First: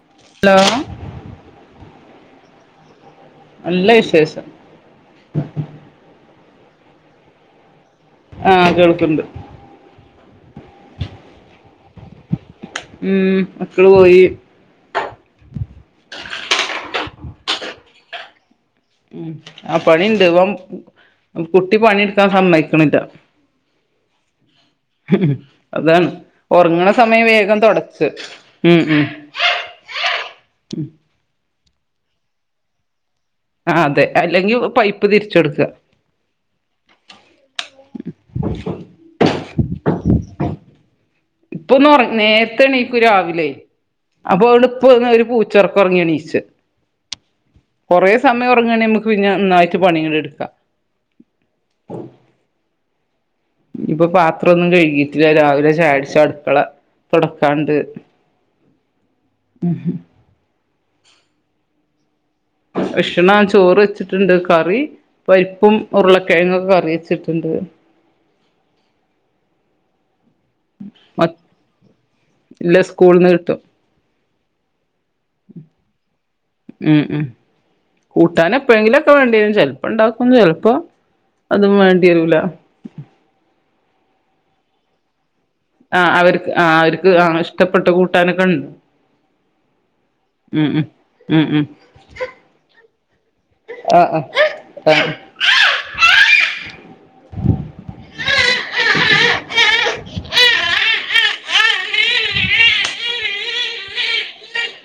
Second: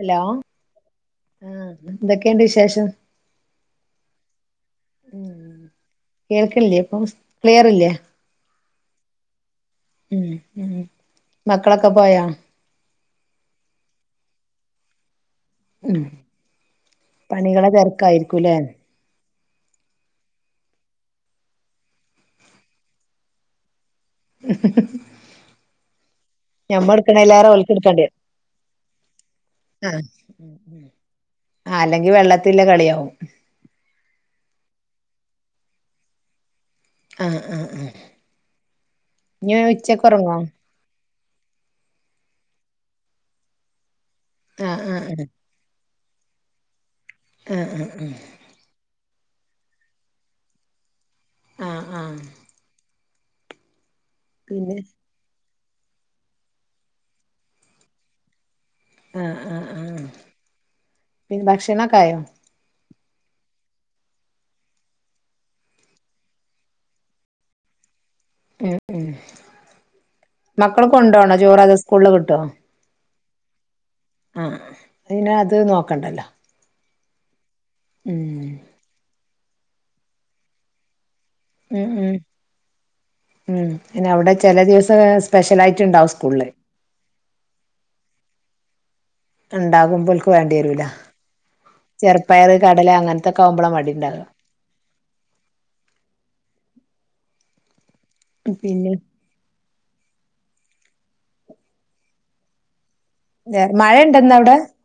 Hello, ആഹ് എന്തൊക്കെയുണ്ട് വിശേഷം. നല്ല വിശേഷം ഉം കേൾക്കില്ലേ ഇപ്പം ക്ലിയറില്ലേ? ആഹ് കേൾക്ക്ണ്ട് ഉം ഉം മക്കളൊക്കെ പോയാ? ഉം മക്കള് പോയി. ഉം പണികളെ തിരക്കായിരിക്കൂല്ലേ. ഉം ആ പണിണ്ട് ഇവം കുട്ടി പണിയെടുക്കാൻ സമ്മയിക്കണില്ല അതാണ. ഉറങ്ങണ ഞമ്മ സമയം എടുക്കണേലേറെ വേഗം ഓൽക്ക് എടുക്കേണ്ടി തുടച്ച് വരും ഉം ഉം ആഹ് അല്ലെങ്കിൽ വെള്ളത്തില് ള്ള കളിയാവും ആ അതെ അല്ലെങ്കിൽ പൈപ്പ് തിരിച്ചെടുക്കുക ആഹ് ആഹ് ആഹ് ഇനി അവൻ ഉച്ചക്ക് ഉറങ്ങോ ഇപ്പൊന്ന് ഒറ നേരത്തെ എണീക്കും രാവിലെ അപ്പ ആഹ് ഇപ്പ ഒരു ആഹ് ച്ച ഒറക്കം ഒറങ്ങി എണീച്ച് ആഹ് ആഹ് കൊറെ സമയം ഉറങ്ങാന് ന ക്ക് പിന്നെ നന്നായിട്ട് പണികളെടുക്കാം ആഹ് ആഹ് ഇപ്പൊ പാത്രൊന്നും പിന്നെ കഴുകിട്ടില്ല രാവിലെ ചായുടിച അടുക്കള തൊടക്കാണ്ട് ആഹ് ആഹ് ആഹ് പിന്നെ ഭക്ഷണൊക്കായോ ഭക്ഷണം ചോറ് വെച്ചിട്ടുണ്ട് കറി പരിപ്പും ഉരുളക്കിഴങ്ങ് കറി വെച്ചിട്ടുണ്ട് ഉം ഉം മക്കള് മ കൊണ്ടോണോ ചോറ് അതോ സ്കൂളില് കിട്ടുവോ ഇല്ല സ്കൂളിന്ന് കിട്ടും ആഹ് ആഹ് പിന്നെ അത് നോക്കണ്ടല്ലോ ഉം ഉം ഉം കൂട്ടാൻ എപ്പോഴെങ്കിലുക്കെ വേണ്ടിവരും ചെലപ്പോ ഇണ്ടാക്കും ചെലപ്പോ ഉം ഉം ഉം പിന്ന അവിടെ ചെല ദിവസം സ്പെഷലായി ആഹ് അവര്ക്ക് ആഹ് അവർക്ക് ആ ഇഷ്ടപ്പെട്ട കൂട്ടാനൊക്കെ ഇൺ ഇണ്ടാകുമ്പോൾക്ക് വേണ്ടി വരൂല്ല ഉം ഉം ചെറുപ്പയർ കടല അങ്ങനത്തൊക്കെ ആകുമ്പോളാ മടി ഇണ്ടാവുക ആഹ് പിന്നെ വേറെ മഴ ഇണ്ട്ന്നാ അവിടെ ആ